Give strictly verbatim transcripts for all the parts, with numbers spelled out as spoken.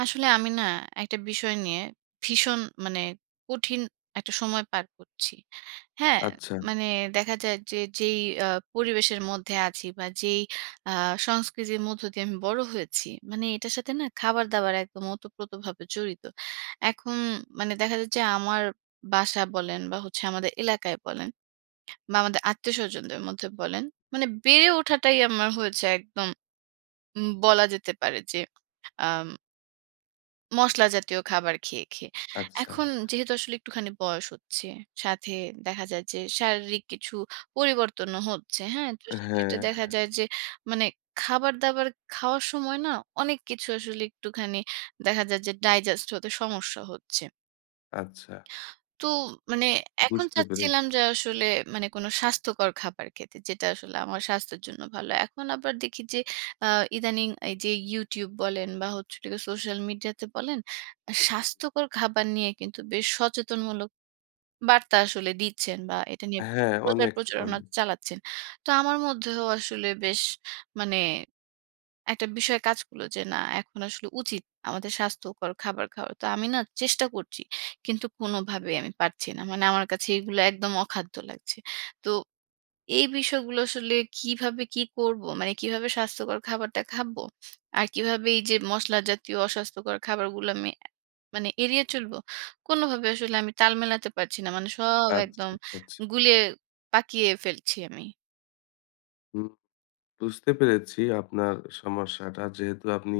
আসলে আমি না একটা বিষয় নিয়ে ভীষণ মানে কঠিন একটা সময় পার করছি। হ্যাঁ, আচ্ছা, মানে দেখা যায় যে যেই আ পরিবেশের মধ্যে আছি বা যেই আ সংস্কৃতির মধ্য দিয়ে আমি বড় হয়েছি, মানে এটার সাথে না খাবার-দাবার একদম ওতপ্রোতভাবে জড়িত। এখন মানে দেখা যায় যে আমার বাসা বলেন বা হচ্ছে আমাদের এলাকায় বলেন বা আমাদের আত্মীয়স্বজনদের মধ্যে বলেন, মানে বেড়ে ওঠাটাই আমার হয়েছে একদম উম বলা যেতে পারে যে আম মসলা জাতীয় খাবার খেয়ে, খেয়ে। আচ্ছা। এখন যেহেতু আসলে একটুখানি বয়স হচ্ছে, সাথে দেখা যায় যে শারীরিক কিছু পরিবর্তনও হচ্ছে, হ্যাঁ? তো সেক্ষেত্রে হ্যাঁ, দেখা যায় যে মানে খাবার-দাবার খাওয়ার সময় না অনেক কিছু আসলে একটুখানি দেখা যায় যে ডাইজেস্ট হতে সমস্যা হচ্ছে। আচ্ছা। তো মানে এখন বুঝতে চাচ্ছিলাম পেরেছি। যে আসলে মানে কোনো স্বাস্থ্যকর খাবার খেতে যেটা আসলে আমার স্বাস্থ্যের জন্য ভালো। এখন আবার দেখি যে আ ইদানিং এই যে YouTube বলেন বা হচ্ছে হলো সোশ্যাল মিডিয়াতে বলেন, স্বাস্থ্যকর খাবার নিয়ে কিন্তু বেশ সচেতনমূলক বার্তা আসলে দিচ্ছেন বা এটা নিয়ে হ্যাঁ, প্রচার অনেক, প্রচারণা অনেক। চালাচ্ছেন। তো আমার মধ্যেও আসলে বেশ মানে একটা বিষয় কাজ করলো যে না এখন আসলে উচিত আমাদের স্বাস্থ্যকর খাবার খাওয়া। তো আমি না চেষ্টা করছি। কিন্তু কোনোভাবেই আমি পারছি না। মানে আমার কাছে এগুলো একদম অখাদ্য লাগছে। তো এই বিষয়গুলো আসলে কিভাবে কি করব? মানে কিভাবে স্বাস্থ্যকর খাবারটা খাবো? আর কিভাবে এই যে মসলা জাতীয় অস্বাস্থ্যকর খাবারগুলো আমি এ মানে এড়িয়ে চলবো? কোনোভাবে আসলে আমি তাল মেলাতে পারছি না। মানে সব আচ্ছা, একদম আচ্ছা। গুলিয়ে পাকিয়ে ফেলছি আমি। হুম, বুঝতে পেরেছি আপনার সমস্যাটা। যেহেতু আপনি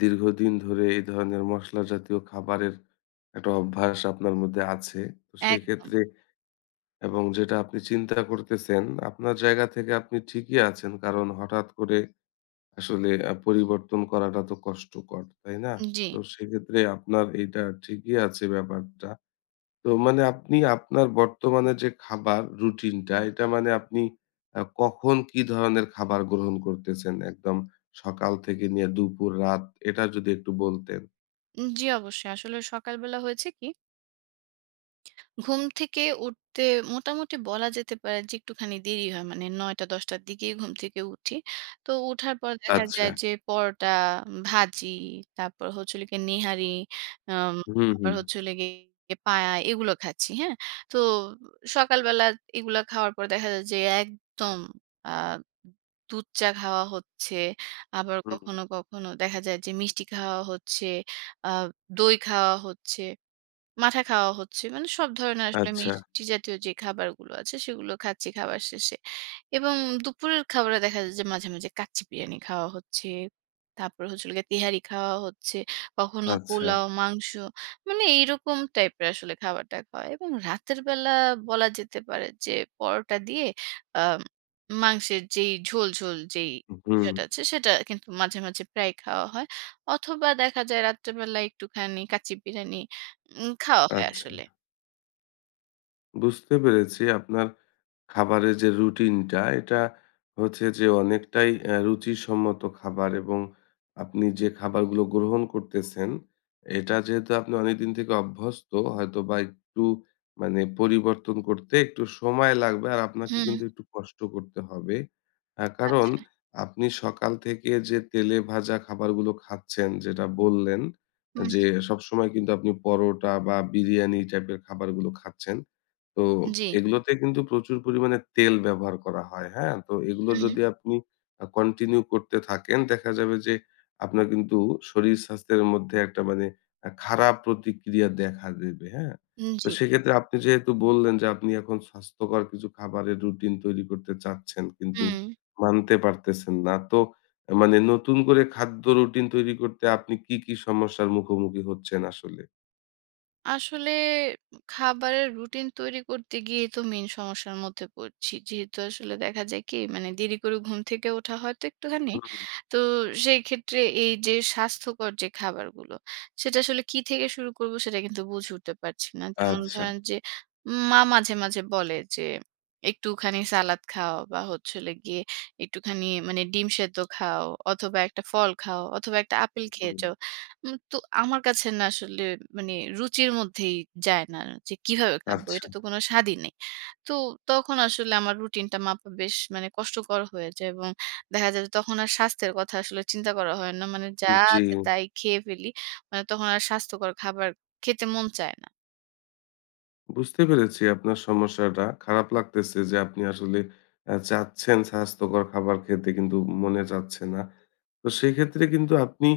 দীর্ঘদিন ধরে এই ধরনের মসলা জাতীয় খাবারের একটা অভ্যাস আপনার মধ্যে আছে। তো একদম। সেক্ষেত্রে এবং যেটা আপনি চিন্তা করতেছেন, আপনার জায়গা থেকে আপনি ঠিকই আছেন। কারণ হঠাৎ করে আসলে আ পরিবর্তন করাটা তো কষ্টকর, তাই না? জি। তো সেক্ষেত্রে আপনার এইটা ঠিকই আছে ব্যাপারটা। তো মানে আপনি আপনার বর্তমানে যে খাবার রুটিনটা, এটা মানে আপনি আ কখন কি ধরনের খাবার গ্রহণ করতেছেন? একদম সকাল থেকে নিয়ে দুপুর, রাত এটা যদি একটু বলতেন। জি অবশ্যই। আসলে সকালবেলা হয়েছে কি ঘুম থেকে উঠতে মোটামুটি বলা যেতে পারে যে একটুখানি দেরি হয়। মানে নয়টা থেকে দশটার র দিকেই ঘুম থেকে উঠি। তো উঠার পর দেখা আচ্ছা। যায় যে পরোটা, ভাজি, তারপর হচ্ছে হলো গিয়ে নেহারি, আম হুম, আবার হুম, হচ্ছে হলো গিয়ে পায়া এগুলো খাচ্ছি, হ্যাঁ? তো সকালবেলা এগুলা খাওয়ার পর দেখা যায় যে একদম আ দুধ চা খাওয়া হচ্ছে। আবার হুম। কখনো, কখনো দেখা যায় যে মিষ্টি খাওয়া হচ্ছে, আ দই খাওয়া হচ্ছে। মাঠা খাওয়া হচ্ছে। মানে সব ধরনের আসলে আচ্ছা, মিষ্টি জাতীয় যে খাবারগুলো আছে সেগুলো খাচ্ছি খাবার শেষে। এবং দুপুরের খাবারে দেখা যায় যে মাঝে, মাঝে কাচ্চি বিরিয়ানি খাওয়া হচ্ছে। তারপরে হচ্ছে হলো গিয়ে তেহারি খাওয়া হচ্ছে। কখনো আচ্ছা। পোলাও, মাংস মানে এইরকম টাইপের আসলে খাবারটা খাওয়া। এবং রাতের বেলা বলা যেতে পারে যে পরোটা দিয়ে আ মাংসের যেই ঝোল, ঝোল যেই হুম, বিষয়টা আছে সেটা কিন্তু মাঝে, মাঝে প্রায় খাওয়া হয়। অথবা দেখা যায় রাত্রেবেলা একটুখানি কাচ্চি বিরিয়ানি উম খাওয়া হয় আচ্ছা। আসলে। বুঝতে পেরেছি আপনার খাবারের যে রুটিনটা এটা হচ্ছে যে অনেকটাই অ্যা রুচিসম্মত খাবার এবং আপনি যে খাবারগুলো গ্রহণ করতেছেন, এটা যেহেতু আপনি অনেকদিন থেকে অভ্যস্ত হয়তোবা একটু মানে পরিবর্তন করতে একটু সময় লাগবে আর আপনাকে হুম, কিন্তু একটু কষ্ট করতে হবে। আ কারণ আপনি সকাল থেকে যে তেলে ভাজা খাবারগুলো খাচ্ছেন যেটা বললেন হুম, যে সবসময় কিন্তু আপনি পরোটা বা বিরিয়ানি টাইপের খাবারগুলো খাচ্ছেন। তো জি, এগুলোতে কিন্তু প্রচুর পরিমাণে তেল ব্যবহার করা হয়, হ্যাঁ? তো এগুলো হুম, যদি আপনি আ কন্টিনিউ করতে থাকেন, দেখা যাবে যে আপনার কিন্তু শরীর-স্বাস্থ্যের মধ্যে একটা মানে আ খারাপ প্রতিক্রিয়া দেখা দেবে, হ্যাঁ? হুম, তো জি, সেক্ষেত্রে আপনি যেহেতু বললেন যে আপনি এখন স্বাস্থ্যকর কিছু খাবারের রুটিন তৈরি করতে চাচ্ছেন, কিন্তু হুম। মানতে পারতেছেন না। তো আ মানে নতুন করে খাদ্য রুটিন তৈরি করতে আপনি কি, কি সমস্যার মুখোমুখি হচ্ছেন আসলে? আসলে খাবারের রুটিন তৈরি করতে গিয়ে তো মেইন সমস্যার মধ্যে পড়ছি। যেহেতু আসলে দেখা যায় কি মানে দেরি করে ঘুম থেকে ওঠা হয়তো একটুখানি। হুম, তো সেই ক্ষেত্রে এই যে স্বাস্থ্যকর যে খাবারগুলো সেটা আসলে কি থেকে শুরু করব সেটা কিন্তু বুঝে উঠতে পারছি না। যেমন আচ্ছা, ধরেন যে মা মাঝে, মাঝে বলে যে একটুখানি সালাদ খাও বা হচ্ছে হলো গিয়ে একটুখানি মানে ডিম সেদ্ধ খাও অথবা একটা ফল খাও অথবা একটা আপেল খেয়ে হুম, যাও। উম তো আমার কাছে না আসলে মানে রুচির মধ্যেই যায় না যে কিভাবে খাবো? আচ্ছা, এটা তো কোনো স্বাদই নেই। তো তখন আসলে আমার রুটিনটা মাপা বেশ মানে কষ্টকর হয়ে যায় এবং দেখা যায় যে তখন আর স্বাস্থ্যের কথা আসলে চিন্তা করা হয় না। মানে যা জি। আছে তাই খেয়ে ফেলি। মানে তখন আর স্বাস্থ্যকর খাবার খেতে মন চায় না। বুঝতে পেরেছি আপনার সমস্যাটা। খারাপ লাগতেছে যে আপনি আসলে অ্যা চাচ্ছেন স্বাস্থ্যকর খাবার খেতে কিন্তু মনে চাচ্ছে না। তো সেক্ষেত্রে কিন্তু আপনি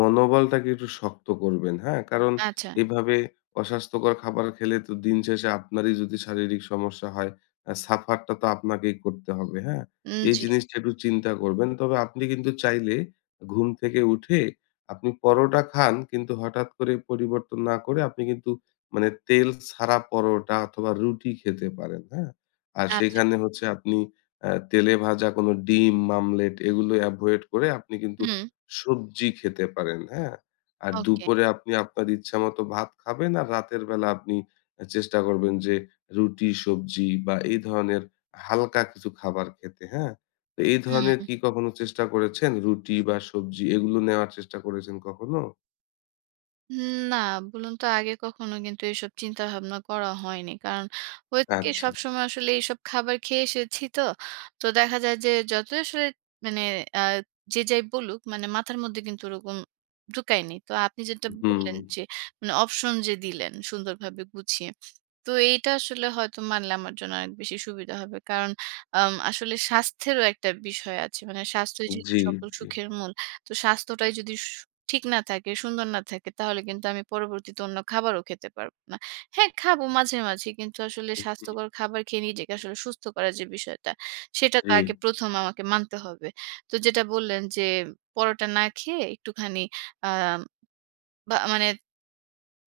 মনোবলটাকে একটু শক্ত করবেন, হ্যাঁ? কারণ আচ্ছা। এভাবে অস্বাস্থ্যকর খাবার খেলে তো দিন শেষে আপনারই যদি শারীরিক সমস্যা হয়, অ্যা সাফারটা তো আপনাকেই করতে হবে, হ্যাঁ? উম এই জি। জিনিসটা একটু চিন্তা করবেন। তবে আপনি কিন্তু চাইলে ঘুম থেকে উঠে আপনি পরোটা খান কিন্তু হঠাৎ করে পরিবর্তন না করে আপনি কিন্তু মানে তেল ছাড়া পরোটা অথবা রুটি খেতে পারেন, হ্যাঁ? আর আচ্ছা। সেখানে হচ্ছে আপনি অ্যা তেলে ভাজা কোনো ডিম, মামলেট এগুলো এভয়েড করে আপনি কিন্তু হুম। সবজি খেতে পারেন, হ্যাঁ? আর ওকে। দুপুরে আপনি আপনার ইচ্ছামতো ভাত খাবেন আর রাতের বেলা আপনি অ্যা চেষ্টা করবেন যে রুটি, সবজি বা এই ধরনের হালকা কিছু খাবার খেতে, হ্যাঁ? তো এই ধরনের হুম। কি কখনো চেষ্টা করেছেন? রুটি বা সবজি এগুলো নেওয়ার চেষ্টা করেছেন কখনো? উম না, বলুন তো আগে কখনো কিন্তু এসব চিন্তা ভাবনা করা হয়নি। কারণ হয়েছে কি আচ্ছা। সবসময় আসলে এইসব খাবার খেয়ে এসেছি তো। তো দেখা যায় যে যতই আসলে মানে আ যে যাই বলুক মানে মাথার মধ্যে কিন্তু ওরকম ঢুকায়নি। তো আপনি যেটা হুম। বললেন যে মানে অপশন যে দিলেন সুন্দরভাবে গুছিয়ে। তো এইটা আসলে হয়তো মানলে আমার জন্য অনেক বেশি সুবিধা হবে। কারণ আম আসলে স্বাস্থ্যেরও একটা বিষয় আছে। মানে স্বাস্থ্যই যেহেতু জি, সকল জি। সুখের মূল। তো স্বাস্থ্যটাই যদি সু ঠিক না থাকে, সুন্দর না থাকে তাহলে কিন্তু আমি পরবর্তীতে অন্য খাবারও খেতে পারব না। হ্যাঁ, খাবো মাঝে, মাঝে কিন্তু আসলে স্বাস্থ্যকর খাবার খেয়ে নিজেকে আসলে সুস্থ করার যে বিষয়টা, সেটা তো জি, আগে প্রথম আমাকে মানতে হবে। তো যেটা বললেন যে পরোটা না খেয়ে একটুখানি আ বা মানে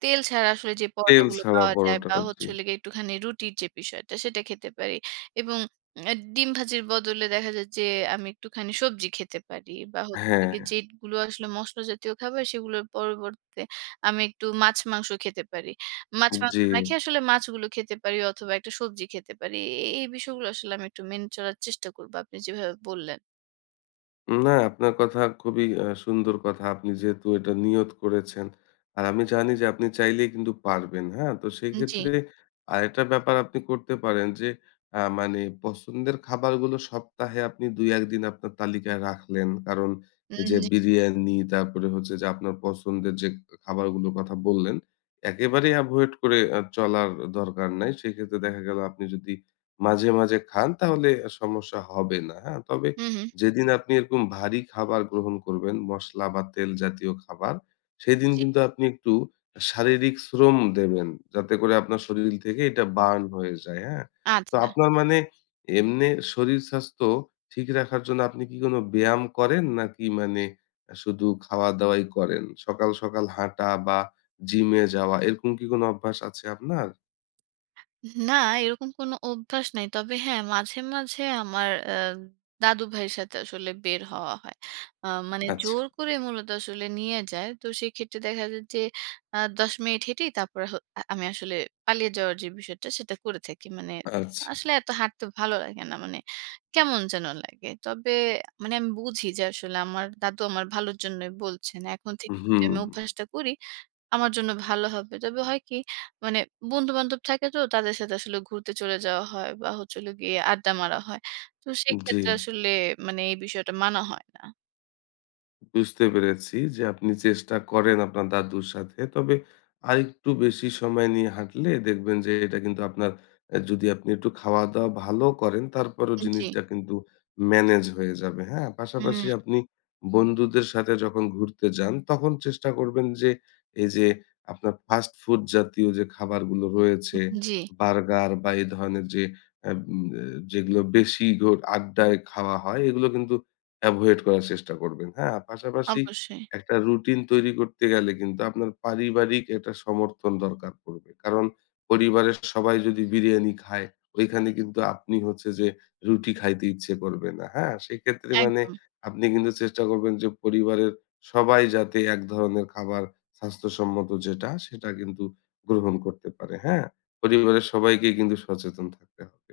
তেল ছাড়া আসলে যে তেল পরোটাগুলো ছাড়া পাওয়া যায় পরোটা। বা জি। হচ্ছে হলো গিয়ে একটুখানি রুটির যে বিষয়টা সেটা খেতে পারি। এবং অ্যা ডিম ভাজির বদলে দেখা যায় যে আমি একটুখানি সবজি খেতে পারি বা হচ্ছে হলো হ্যাঁ, গিয়ে যেগুলো আসলে মসলা জাতীয় খাবার সেগুলোর পরিবর্তে আমি একটু মাছ, মাংস খেতে পারি। মাছ, মাংস জি। না খেয়ে আসলে মাছগুলো খেতে পারি অথবা একটা সবজি খেতে পারি। এ এই বিষয়গুলো আসলে আমি একটু মেনে চলার চেষ্টা করব আপনি যেভাবে বললেন। না, আপনার কথা খুবই আ সুন্দর কথা। আপনি যেহেতু এটা নিয়ত করেছেন। আর আমি জানি যে আপনি চাইলেই কিন্তু পারবেন। হ্যাঁ? তো জি, সেক্ষেত্রে আরেকটা ব্যাপার আপনি করতে পারেন যে আ মানে পছন্দের খাবারগুলো সপ্তাহে আপনি দুই এক দিন আপনার তালিকায় রাখলেন। কারণ এই উম যে জি। বিরিয়ানি তারপরে হচ্ছে যে আপনার পছন্দের যে খাবারগুলোর কথা বললেন, একেবারেই এভয়েড করে আ চলার দরকার নাই। সেক্ষেত্রে দেখা গেল আপনি যদি মাঝে, মাঝে খান তাহলে সমস্যা হবে না। হ্যাঁ? তবে হু, হু। যেদিন আপনি এরকম ভারী খাবার গ্রহণ করবেন, মসলা বা তেল জাতীয় খাবার, সেদিন জি, কিন্তু আপনি একটু শারীরিক শ্রম দেবেন। যাতে করে আপনার শরীর থেকে এটা বার্ন হয়ে যায়, হ্যাঁ? তো আচ্ছা। আপনার মানে এমনে শরীর স্বাস্থ্য ঠিক রাখার জন্য আপনি কি কোনো ব্যায়াম করেন? নাকি মানে আ শুধু খাওয়া-দাওয়াই করেন? সকাল, সকাল হাঁটা বা জিমে যাওয়া এরকম কি কোনো অভ্যাস আছে আপনার? না, এরকম কোনো অভ্যাস নাই। তবে হ্যাঁ, মাঝে, মাঝে আমার আ দাদু ভাইয়ের সাথে আসলে বের হওয়া হয়। আ মানে আচ্ছা, জোর করে মূলত আসলে নিয়ে যায়। তো সেক্ষেত্রে দেখা যায় যে আ দশ মিনিট হেঁটেই তারপরে হ আ আমি আসলে পালিয়ে যাওয়ার যে বিষয়টা সেটা করে থাকি। মানে আচ্ছা। আসলে এত হাঁটতে ভালো লাগে না। মানে কেমন যেন লাগে। তবে মানে আমি বুঝি যে আসলে আমার দাদু আমার ভালোর জন্যই বলছেন। এখন থেকে যদি হুম, আমি অভ্যাসটা করি আমার জন্য ভালো হবে। তবে হয় কি মানে বন্ধু-বান্ধব থাকে তো তাদের সাথে আসলে ঘুরতে চলে যাওয়া হয় বা হচ্ছে হলো গিয়ে আড্ডা মারা হয়। তো জি। সেক্ষেত্রে আসলে মানে এই বিষয়টা মানা হয় না। বুঝতে পেরেছি যে আপনি চেষ্টা করেন আপনার দাদুর সাথে। তবে আরেকটু বেশি সময় নিয়ে হাঁটলে দেখবেন যে এটা কিন্তু আপনার অ্যা যদি আপনি একটু খাওয়া-দাওয়া ভালো করেন তারপরেও জি। জিনিসটা কিন্তু ম্যানেজ হয়ে যাবে, হ্যাঁ? হুম, পাশাপাশি আপনি বন্ধুদের সাথে যখন ঘুরতে যান তখন চেষ্টা করবেন যে এই যে আপনার ফাস্ট ফুড জাতীয় যে খাবারগুলো রয়েছে, জি, বার্গার বা এই ধরনের যে অ্যা উম অ্যা যেগুলো বেশি ঘোর আড্ডায় খাওয়া হয় এগুলো কিন্তু এভয়েড করার চেষ্টা করবেন, হ্যাঁ? পাশাপাশি অবশ্যই। একটা রুটিন তৈরি করতে গেলে কিন্তু আপনার পারিবারিক একটা সমর্থন দরকার পড়বে। কারণ পরিবারের সবাই যদি বিরিয়ানি খায়, ওইখানে কিন্তু আপনি হচ্ছে যে রুটি খাইতে ইচ্ছে করবে না, হ্যাঁ? সেক্ষেত্রে মানে একদম। আপনি কিন্তু চেষ্টা করবেন যে পরিবারের সবাই যাতে এক ধরনের খাবার স্বাস্থ্যসম্মত যেটা, সেটা কিন্তু গ্রহণ করতে পারে, হ্যাঁ? পরিবারের সবাইকে কিন্তু সচেতন থাকতে হবে।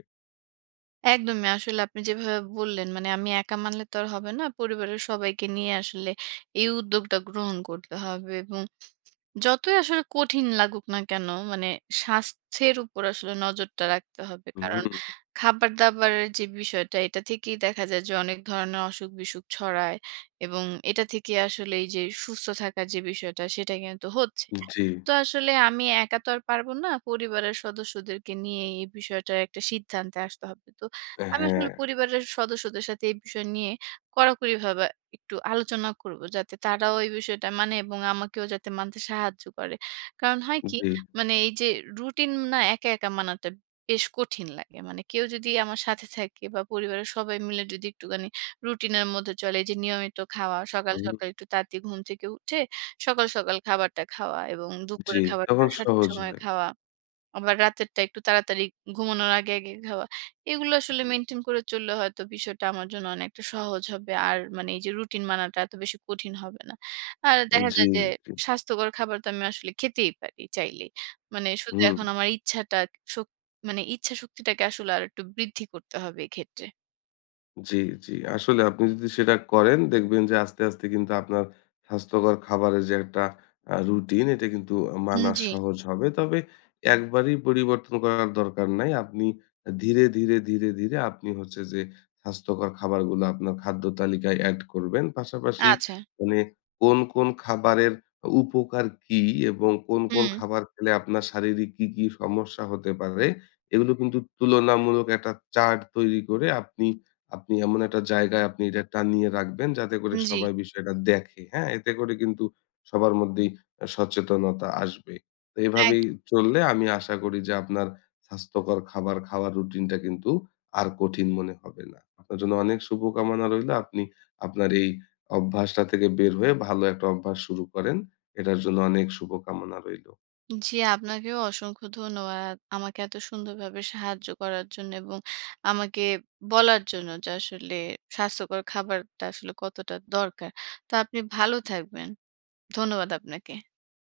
একদমই আসলে আপনি যেভাবে বললেন মানে আমি একা মানলে তো আর হবে না। পরিবারের সবাইকে নিয়ে আসলে এই উদ্যোগটা গ্রহণ করতে হবে এবং যতই আসলে কঠিন লাগুক না কেন, মানে স্বাস্থ্যের উপর আসলে নজরটা রাখতে হবে। কারণ হুম, খাবার-দাবারের যে বিষয়টা, এটা থেকেই দেখা যায় যে অনেক ধরনের অসুখ-বিসুখ ছড়ায় এবং এটা থেকে আসলে এই যে সুস্থ থাকার যে বিষয়টা, সেটা কিন্তু হচ্ছে। জি, তো আসলে আমি একা তো আর পারব না। পরিবারের সদস্যদেরকে নিয়ে এই বিষয়টার একটা সিদ্ধান্তে আসতে হবে। তো আমি হ্যাঁ, আসলে পরিবারের সদস্যদের সাথে এই বিষয় নিয়ে কড়াকড়িভাবে একটু আলোচনা করব। যাতে তারাও এই বিষয়টা মানে এবং আমাকেও যাতে মানতে সাহায্য করে। কারণ হয় কি? জি। মানে এই যে রুটিন না একা, একা মানাটা বেশ কঠিন লাগে। মানে কেউ যদি আমার সাথে থাকে বা পরিবারের সবাই মিলে যদি একটুখানি রুটিনের মধ্যে চলে, এই যে নিয়মিত খাওয়া সকাল, সকাল হুম। একটু তাড়াতাড়ি ঘুম থেকে উঠে সকাল, সকাল খাবারটা খাওয়া এবং জি, দুপুরের খাবারটা তখন সঠিক সহজ সময়ে হয়। খাওয়া। আবার রাতেরটা একটু তাড়াতাড়ি ঘুমানোর আগে, আগে খাওয়া। এগুলো আসলে মেইনটেইন করে চললে হয়তো বিষয়টা আমার জন্য অনেকটা সহজ হবে। আর মানে এই যে রুটিন মানাটা এত বেশি কঠিন হবে না। আর দেখা জি, যায় যে জি। স্বাস্থ্যকর খাবার তো আমি আসলে খেতেই পারি চাইলেই। মানে শুধু হুম। এখন আমার ইচ্ছাটা শক মানে ইচ্ছা শক্তিটাকে আসলে আরেকটু বৃদ্ধি করতে হবে এক্ষেত্রে। জি, জি। আসলে আপনি যদি সেটা করেন দেখবেন যে আস্তে, আস্তে কিন্তু আপনার স্বাস্থ্যকর খাবারের যে একটা আ রুটিন এটা কিন্তু হুম, মানা জি। সহজ হবে। তবে একবারেই পরিবর্তন করার দরকার নাই। আপনি ধীরে, ধীরে, ধীরে, ধীরে আপনি হচ্ছে যে স্বাস্থ্যকর খাবারগুলো আপনার খাদ্য তালিকায় এড করবেন। পাশাপাশি আচ্ছা। মানে কোন, কোন খাবারের উপকার কি এবং কোন, কোন হুম, খাবার খেলে আপনার শারীরিক কি, কি সমস্যা হতে পারে এগুলো কিন্তু তুলনামূলক একটা চার্ট তৈরি করে আপনি আপনি এমন একটা জায়গায় আপনি এটা টানিয়ে রাখবেন যাতে করে জি। সবাই বিষয়টা দেখে, হ্যাঁ? এতে করে কিন্তু সবার মধ্যেই আ সচেতনতা আসবে। তো এভাবেই চললে আমি আশা করি যে আপনার স্বাস্থ্যকর খাবার খাওয়ার রুটিনটা কিন্তু আর কঠিন মনে হবে না। আপনার জন্য অনেক শুভকামনা রইলো। আপনি আপনার এই অভ্যাসটা থেকে বের হয়ে ভালো একটা অভ্যাস শুরু করেন। এটার জন্য অনেক শুভকামনা রইলো। জি, আপনাকেও অসংখ্য ধন্যবাদ। আমাকে এত সুন্দরভাবে সাহায্য করার জন্য এবং আমাকে বলার জন্য যে আসলে স্বাস্থ্যকর খাবারটা আসলে কতটা দরকার। তো আপনি ভালো থাকবেন। ধন্যবাদ আপনাকে।